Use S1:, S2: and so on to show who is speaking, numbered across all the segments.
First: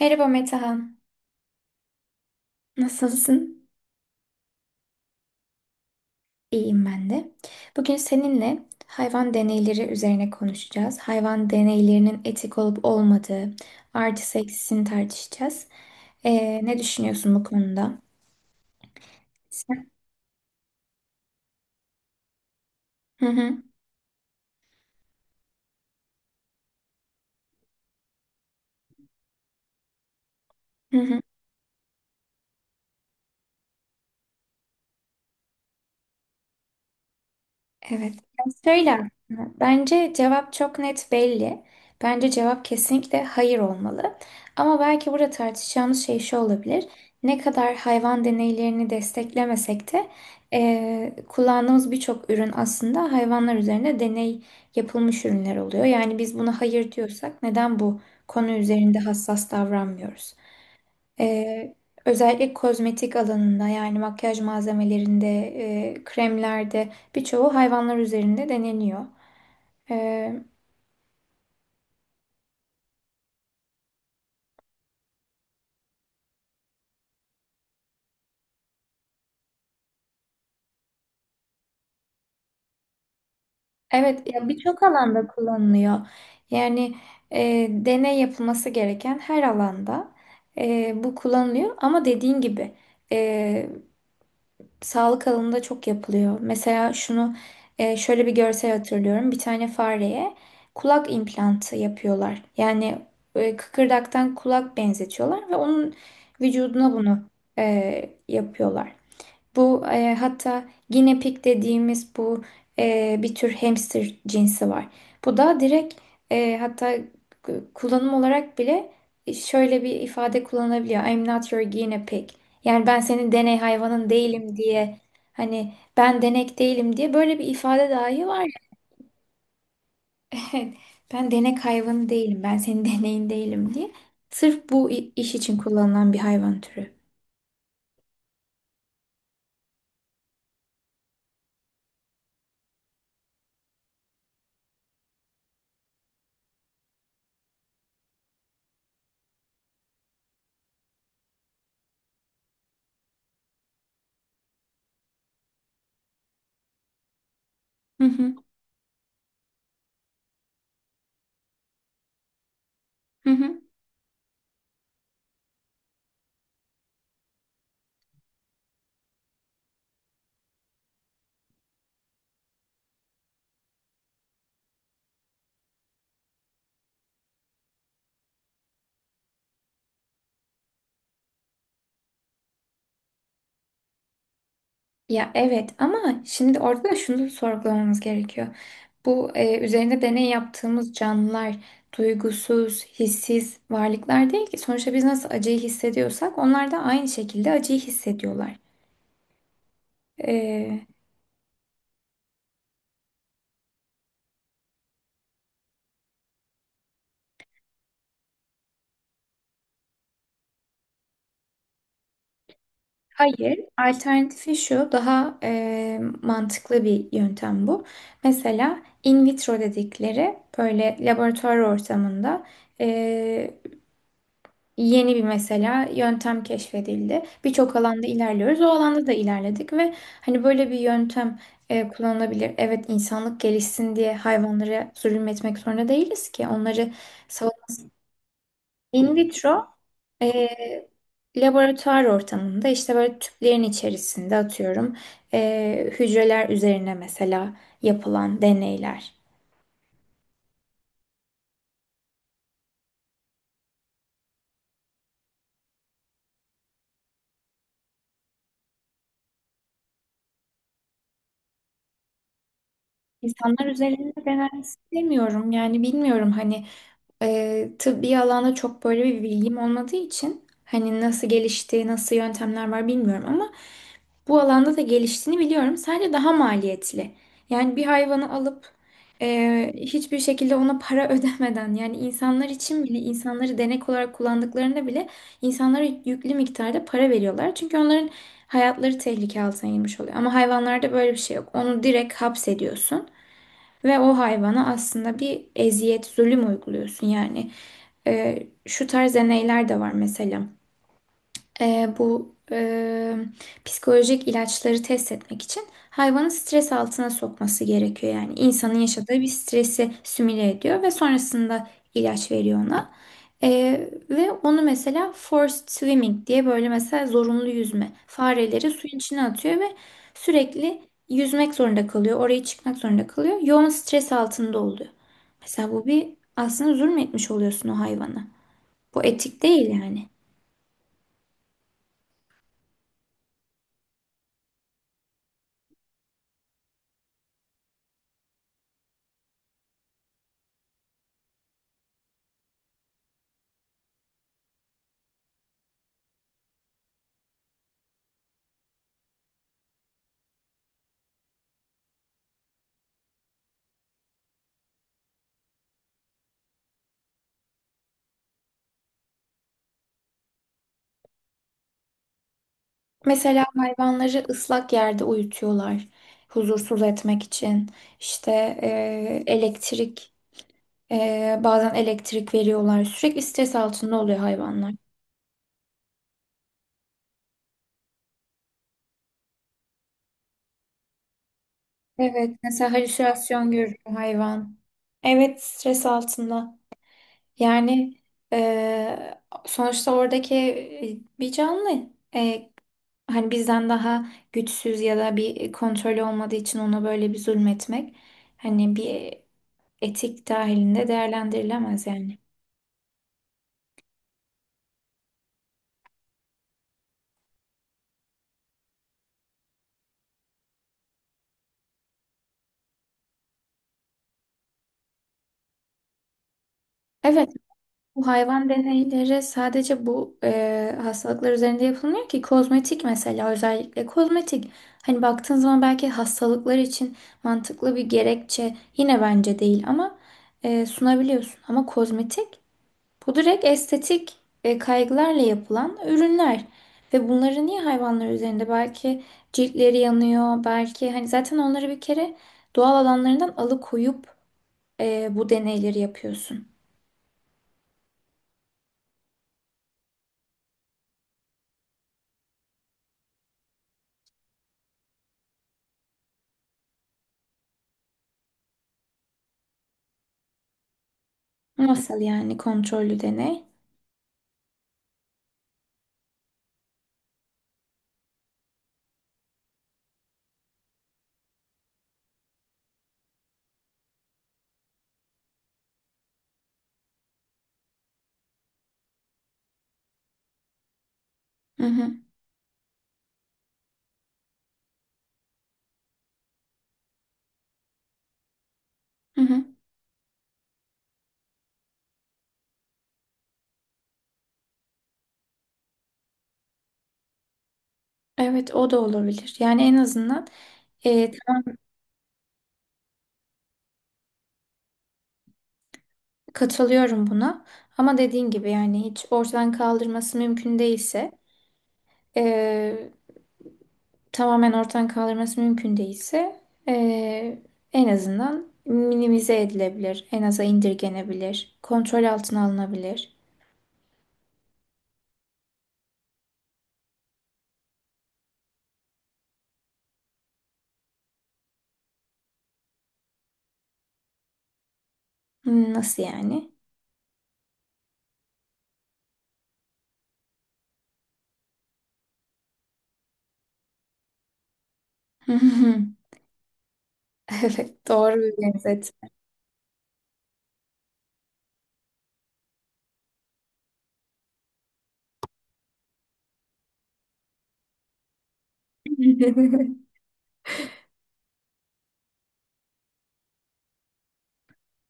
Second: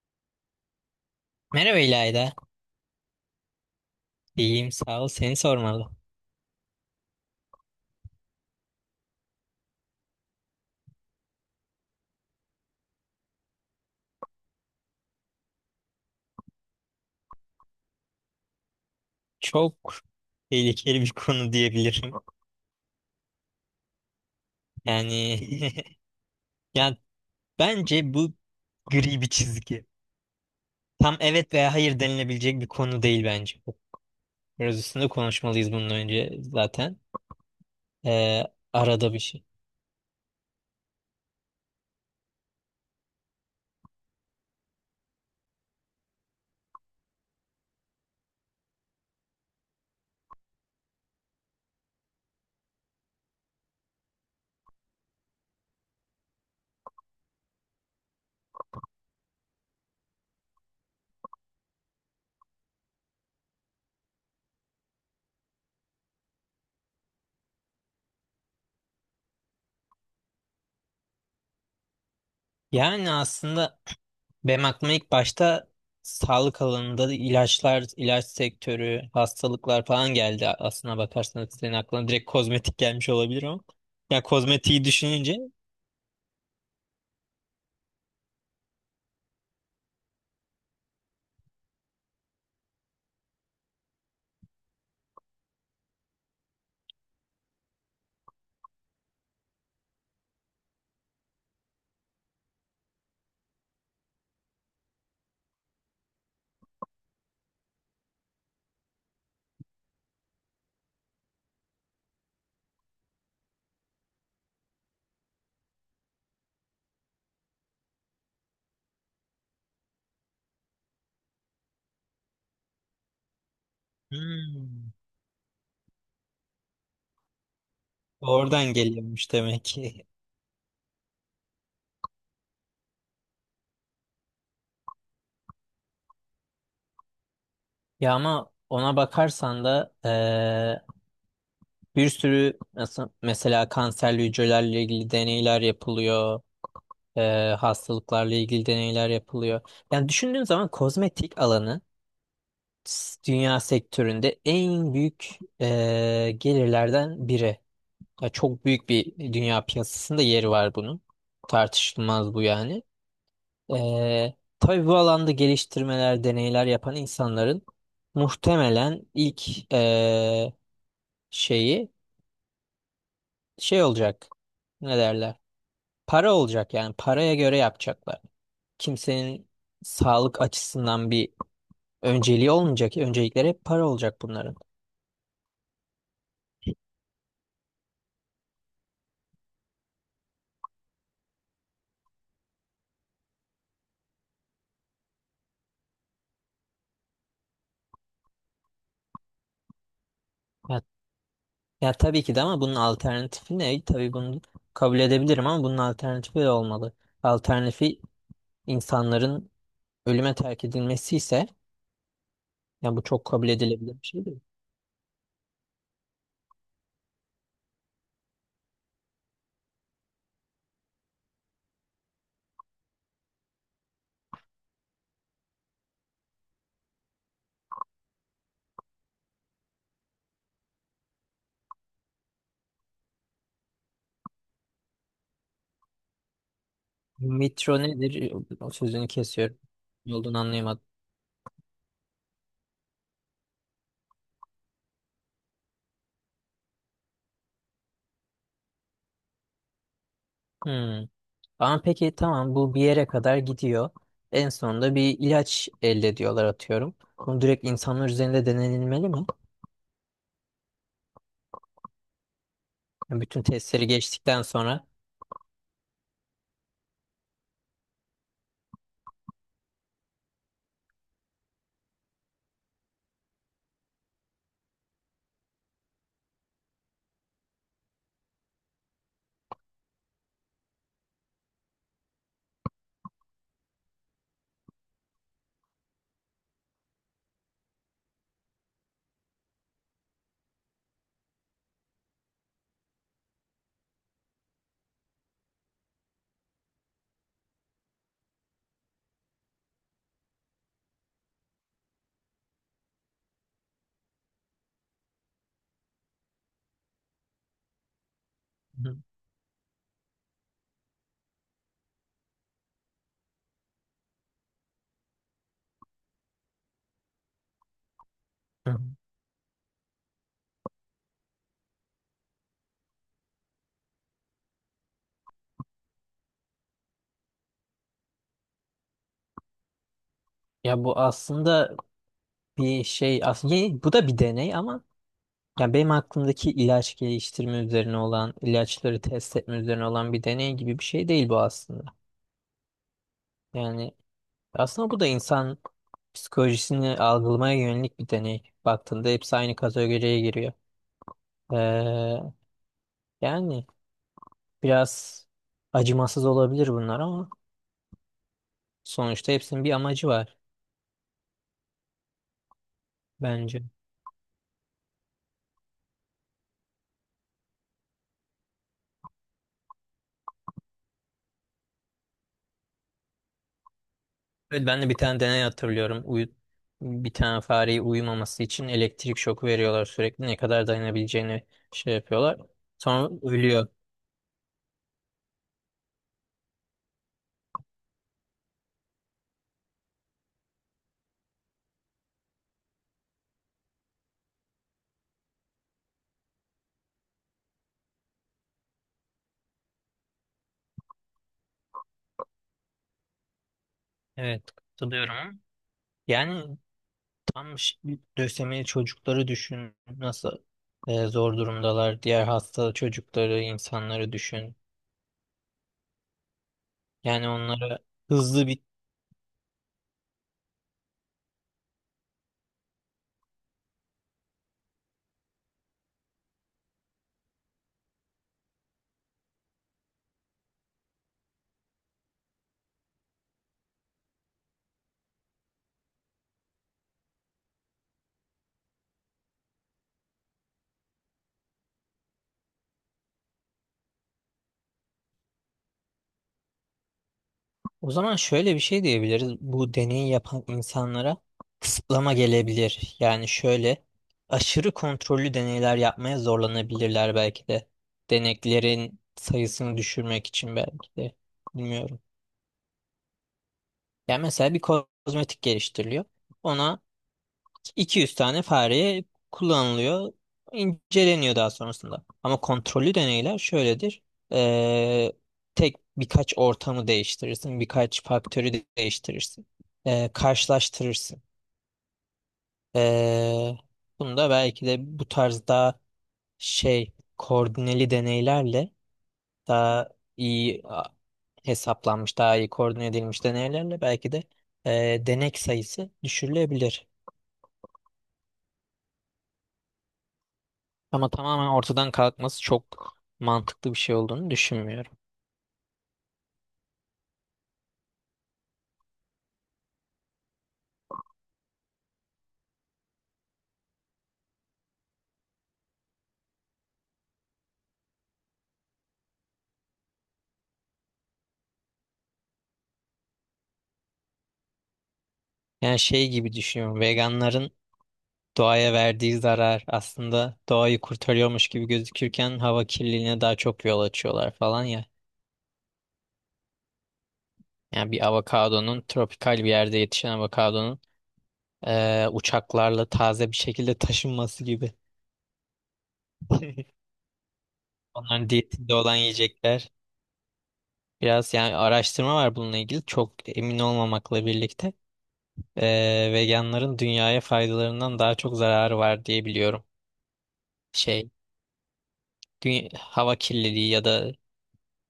S1: Merhaba Metehan.
S2: Merhaba İlayda.
S1: Nasılsın?
S2: İyiyim sağ ol. Seni sormalı.
S1: İyiyim ben de. Bugün seninle hayvan deneyleri üzerine konuşacağız. Hayvan deneylerinin etik olup olmadığı, artı eksisini tartışacağız. Ne düşünüyorsun bu konuda? Sen?
S2: Çok tehlikeli bir konu diyebilirim.
S1: Hı hı.
S2: Yani yani bence bu gri bir çizgi.
S1: Hı
S2: Tam
S1: hı.
S2: evet veya hayır denilebilecek bir konu değil bence. Biraz üstünde konuşmalıyız bunun önce zaten.
S1: Evet. Ya
S2: Ee,
S1: şöyle
S2: Arada bir şey.
S1: aslında, bence cevap çok net belli. Bence cevap kesinlikle hayır olmalı. Ama belki burada tartışacağımız şey şu olabilir. Ne kadar hayvan deneylerini desteklemesek de kullandığımız birçok ürün aslında hayvanlar üzerine deney yapılmış ürünler oluyor. Yani biz buna hayır diyorsak neden bu konu üzerinde hassas davranmıyoruz? Ee, Özellikle kozmetik alanında yani makyaj malzemelerinde, kremlerde birçoğu hayvanlar üzerinde deneniyor. Ee,
S2: Yani aslında Benim aklıma ilk başta sağlık alanında da ilaçlar, ilaç sektörü, hastalıklar falan geldi. Aslına bakarsanız senin aklına direkt kozmetik gelmiş olabilir ama. Ya
S1: evet ya birçok
S2: kozmetiği
S1: alanda
S2: düşününce.
S1: kullanılıyor. Yani deney yapılması gereken her alanda bu kullanılıyor. Ama dediğin gibi sağlık alanında çok yapılıyor. Mesela şunu şöyle bir görsel hatırlıyorum. Bir tane fareye kulak implantı yapıyorlar. Yani kıkırdaktan kulak benzetiyorlar ve onun vücuduna bunu yapıyorlar. Bu hatta guinea pig dediğimiz bu bir tür hamster cinsi var. Bu da direkt hatta kullanım olarak bile şöyle bir ifade kullanılabiliyor. I'm not your guinea pig. Yani ben senin deney hayvanın değilim
S2: Hmm.
S1: diye hani ben denek değilim diye böyle bir ifade dahi var ya.
S2: Oradan geliyormuş demek ki.
S1: Evet, ben denek hayvanı değilim. Ben senin deneyin değilim diye. Sırf bu iş için kullanılan bir hayvan türü.
S2: Ya ama ona bakarsan da bir sürü nasıl mesela kanserli hücrelerle ilgili deneyler yapılıyor, hastalıklarla ilgili deneyler yapılıyor. Yani düşündüğün zaman kozmetik alanı dünya sektöründe en büyük gelirlerden biri.
S1: Hı
S2: Ya
S1: hı,
S2: çok büyük bir dünya piyasasında yeri var bunun. Tartışılmaz bu yani.
S1: hı hı.
S2: E, tabii bu alanda geliştirmeler, deneyler yapan insanların muhtemelen ilk şeyi şey olacak. Ne derler? Para olacak yani paraya göre yapacaklar. Kimsenin sağlık açısından bir önceliği olmayacak. Öncelikleri hep para olacak bunların.
S1: Ya evet ama şimdi orada da şunu sorgulamamız gerekiyor. Bu üzerinde deney yaptığımız canlılar duygusuz, hissiz varlıklar değil ki. Sonuçta biz nasıl acıyı hissediyorsak onlar da aynı şekilde acıyı hissediyorlar.
S2: Ya,
S1: E,
S2: ya tabii ki de ama bunun alternatifi ne? Tabii bunu kabul edebilirim ama bunun alternatifi de olmalı. Alternatifi insanların ölüme terk edilmesi ise ya bu çok kabul
S1: Hayır,
S2: edilebilir bir şey değil.
S1: alternatifi şu daha mantıklı bir yöntem bu. Mesela in vitro dedikleri böyle laboratuvar ortamında e, yeni bir mesela yöntem keşfedildi. Birçok alanda ilerliyoruz. O alanda da ilerledik ve hani böyle bir yöntem kullanılabilir. Evet insanlık gelişsin diye hayvanlara zulüm etmek zorunda değiliz ki. Onları savun.
S2: Metro nedir? O sözünü
S1: In
S2: kesiyorum.
S1: vitro
S2: Ne olduğunu anlayamadım.
S1: ee, laboratuvar ortamında işte böyle tüplerin içerisinde atıyorum hücreler üzerine mesela yapılan deneyler.
S2: Hmm. Ama peki tamam bu bir yere kadar gidiyor. En sonunda bir ilaç elde ediyorlar atıyorum. Bunu direkt insanlar üzerinde denenilmeli mi? Yani bütün
S1: İnsanlar
S2: testleri
S1: üzerinde
S2: geçtikten
S1: denemek
S2: sonra.
S1: istemiyorum yani bilmiyorum hani tıbbi alanda çok böyle bir bilgim olmadığı için hani nasıl gelişti, nasıl yöntemler var bilmiyorum ama bu alanda da geliştiğini biliyorum. Sadece daha maliyetli. Yani bir hayvanı alıp hiçbir şekilde ona para ödemeden yani insanlar için bile insanları denek olarak kullandıklarında bile insanlara yüklü miktarda para veriyorlar. Çünkü onların hayatları tehlike altına girmiş oluyor. Ama hayvanlarda böyle bir şey yok. Onu direkt hapsediyorsun. Ve o hayvana aslında bir eziyet, zulüm uyguluyorsun yani. Şu tarz deneyler de var mesela bu psikolojik ilaçları test etmek için hayvanı stres altına sokması gerekiyor. Yani insanın
S2: Hı
S1: yaşadığı bir stresi simüle ediyor ve sonrasında ilaç veriyor ona. E, Ve onu mesela forced swimming diye böyle mesela zorunlu yüzme. Fareleri
S2: hı.
S1: suyun içine atıyor ve sürekli yüzmek zorunda kalıyor. Oraya çıkmak zorunda kalıyor. Yoğun stres altında oluyor. Mesela bu bir aslında zulmetmiş oluyorsun o hayvana. Bu etik değil yani.
S2: Ya bu aslında, bir şey aslında bu da bir deney ama yani benim aklımdaki ilaç geliştirme üzerine olan ilaçları test etme üzerine olan bir deney gibi bir şey değil bu aslında. Yani aslında bu da insan psikolojisini algılamaya yönelik bir deney. Baktığında hepsi aynı kategoriye giriyor. Ee, Yani biraz acımasız olabilir bunlar ama sonuçta hepsinin bir amacı var
S1: Mesela
S2: bence.
S1: hayvanları ıslak yerde uyutuyorlar huzursuz etmek için. İşte elektrik, bazen elektrik veriyorlar. Sürekli stres altında oluyor
S2: Evet,
S1: hayvanlar.
S2: ben de bir tane deney hatırlıyorum. Bir tane fareyi uyumaması için elektrik şoku veriyorlar sürekli. Ne kadar dayanabileceğini şey
S1: Evet,
S2: yapıyorlar.
S1: mesela
S2: Sonra
S1: halüsinasyon
S2: ölüyor.
S1: görür hayvan. Evet, stres altında. Yani sonuçta oradaki bir canlı. E, Hani bizden daha güçsüz ya da bir kontrolü olmadığı için ona böyle bir zulmetmek. Hani bir etik dahilinde değerlendirilemez yani.
S2: Evet, katılıyorum. Yani tam ş- lösemili çocukları düşün. Nasıl zor durumdalar. Diğer hasta çocukları, insanları düşün. Yani
S1: Evet,
S2: onlara
S1: bu
S2: hızlı
S1: hayvan
S2: bir.
S1: deneyleri sadece bu hastalıklar üzerinde yapılmıyor ki kozmetik mesela özellikle kozmetik. Hani baktığın zaman belki hastalıklar için mantıklı bir gerekçe yine bence değil ama sunabiliyorsun. Ama kozmetik bu direkt estetik kaygılarla yapılan ürünler. Ve bunları niye hayvanlar üzerinde? Belki ciltleri yanıyor, belki hani zaten onları bir kere doğal alanlarından alıkoyup bu deneyleri yapıyorsun.
S2: O zaman şöyle bir şey diyebiliriz. Bu deneyi yapan insanlara kısıtlama gelebilir. Yani şöyle aşırı kontrollü deneyler yapmaya zorlanabilirler belki de. Deneklerin sayısını düşürmek için belki de.
S1: Nasıl
S2: Bilmiyorum.
S1: yani kontrollü deney?
S2: Yani mesela bir kozmetik geliştiriliyor. Ona 200 tane fareye kullanılıyor, inceleniyor daha sonrasında. Ama kontrollü deneyler şöyledir. Ee, Tek birkaç ortamı değiştirirsin. Birkaç faktörü değiştirirsin. Karşılaştırırsın.
S1: Hı hı,
S2: Ee, Bunu da belki de bu tarz daha şey koordineli deneylerle
S1: hı hı.
S2: daha iyi hesaplanmış, daha iyi koordine edilmiş deneylerle belki de denek sayısı düşürülebilir.
S1: Evet, o da olabilir. Yani en azından
S2: Ama
S1: tamam,
S2: tamamen ortadan kalkması çok mantıklı bir şey olduğunu düşünmüyorum.
S1: katılıyorum buna. Ama dediğin gibi yani hiç ortadan kaldırması mümkün değilse e, tamamen ortadan kaldırması mümkün değilse e, en azından minimize edilebilir. En aza indirgenebilir. Kontrol altına alınabilir.
S2: Yani şey gibi düşünüyorum. Veganların doğaya verdiği zarar aslında doğayı kurtarıyormuş gibi gözükürken hava kirliliğine daha çok yol açıyorlar falan ya.
S1: Hmm, nasıl yani?
S2: Yani bir avokadonun tropikal bir yerde yetişen avokadonun uçaklarla taze bir şekilde taşınması gibi.
S1: Evet, doğru
S2: Onların
S1: bir
S2: diyetinde
S1: benzet.
S2: olan yiyecekler. Biraz yani araştırma var bununla ilgili çok emin olmamakla birlikte. Veganların dünyaya faydalarından daha çok zararı var diye biliyorum. Şey, hava kirliliği ya da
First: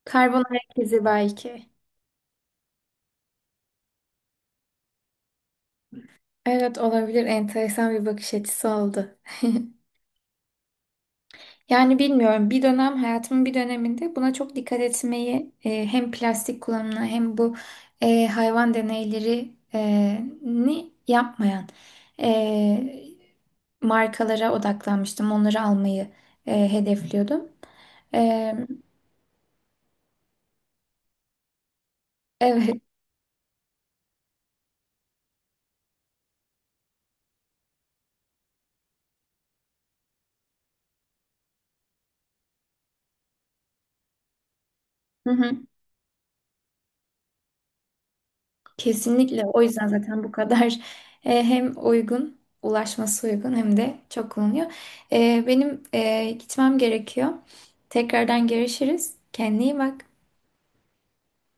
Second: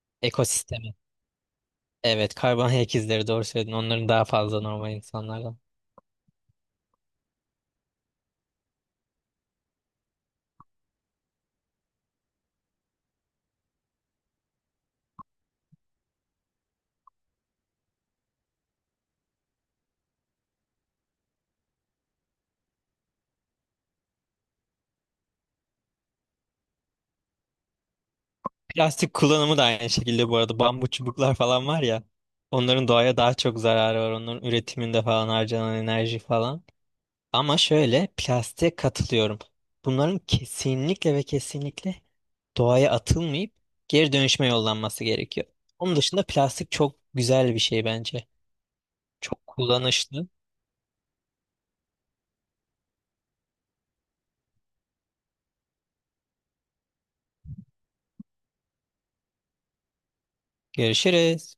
S1: Karbon ayak
S2: ekosistemi.
S1: izi belki.
S2: Evet, karbon ayak izleri doğru söyledin. Onların daha fazla normal insanlardan.
S1: Evet, olabilir. Enteresan bir bakış açısı oldu. Yani bilmiyorum bir dönem hayatımın bir döneminde buna çok dikkat etmeyi hem plastik kullanımına hem bu hayvan deneyleri ni yapmayan e, markalara odaklanmıştım. Onları almayı hedefliyordum. E,
S2: Plastik kullanımı da aynı şekilde bu arada. Bambu çubuklar falan var ya.
S1: evet.
S2: Onların doğaya daha çok zararı var. Onların üretiminde falan harcanan enerji falan. Ama şöyle plastiğe katılıyorum. Bunların kesinlikle ve kesinlikle doğaya atılmayıp geri dönüşme yollanması gerekiyor. Onun dışında plastik çok güzel bir şey bence.
S1: Kesinlikle.
S2: Çok
S1: O yüzden zaten
S2: kullanışlı.
S1: bu kadar hem uygun, ulaşması uygun hem de çok kullanılıyor. Benim gitmem gerekiyor. Tekrardan görüşürüz. Kendine iyi bak.
S2: Görüşürüz.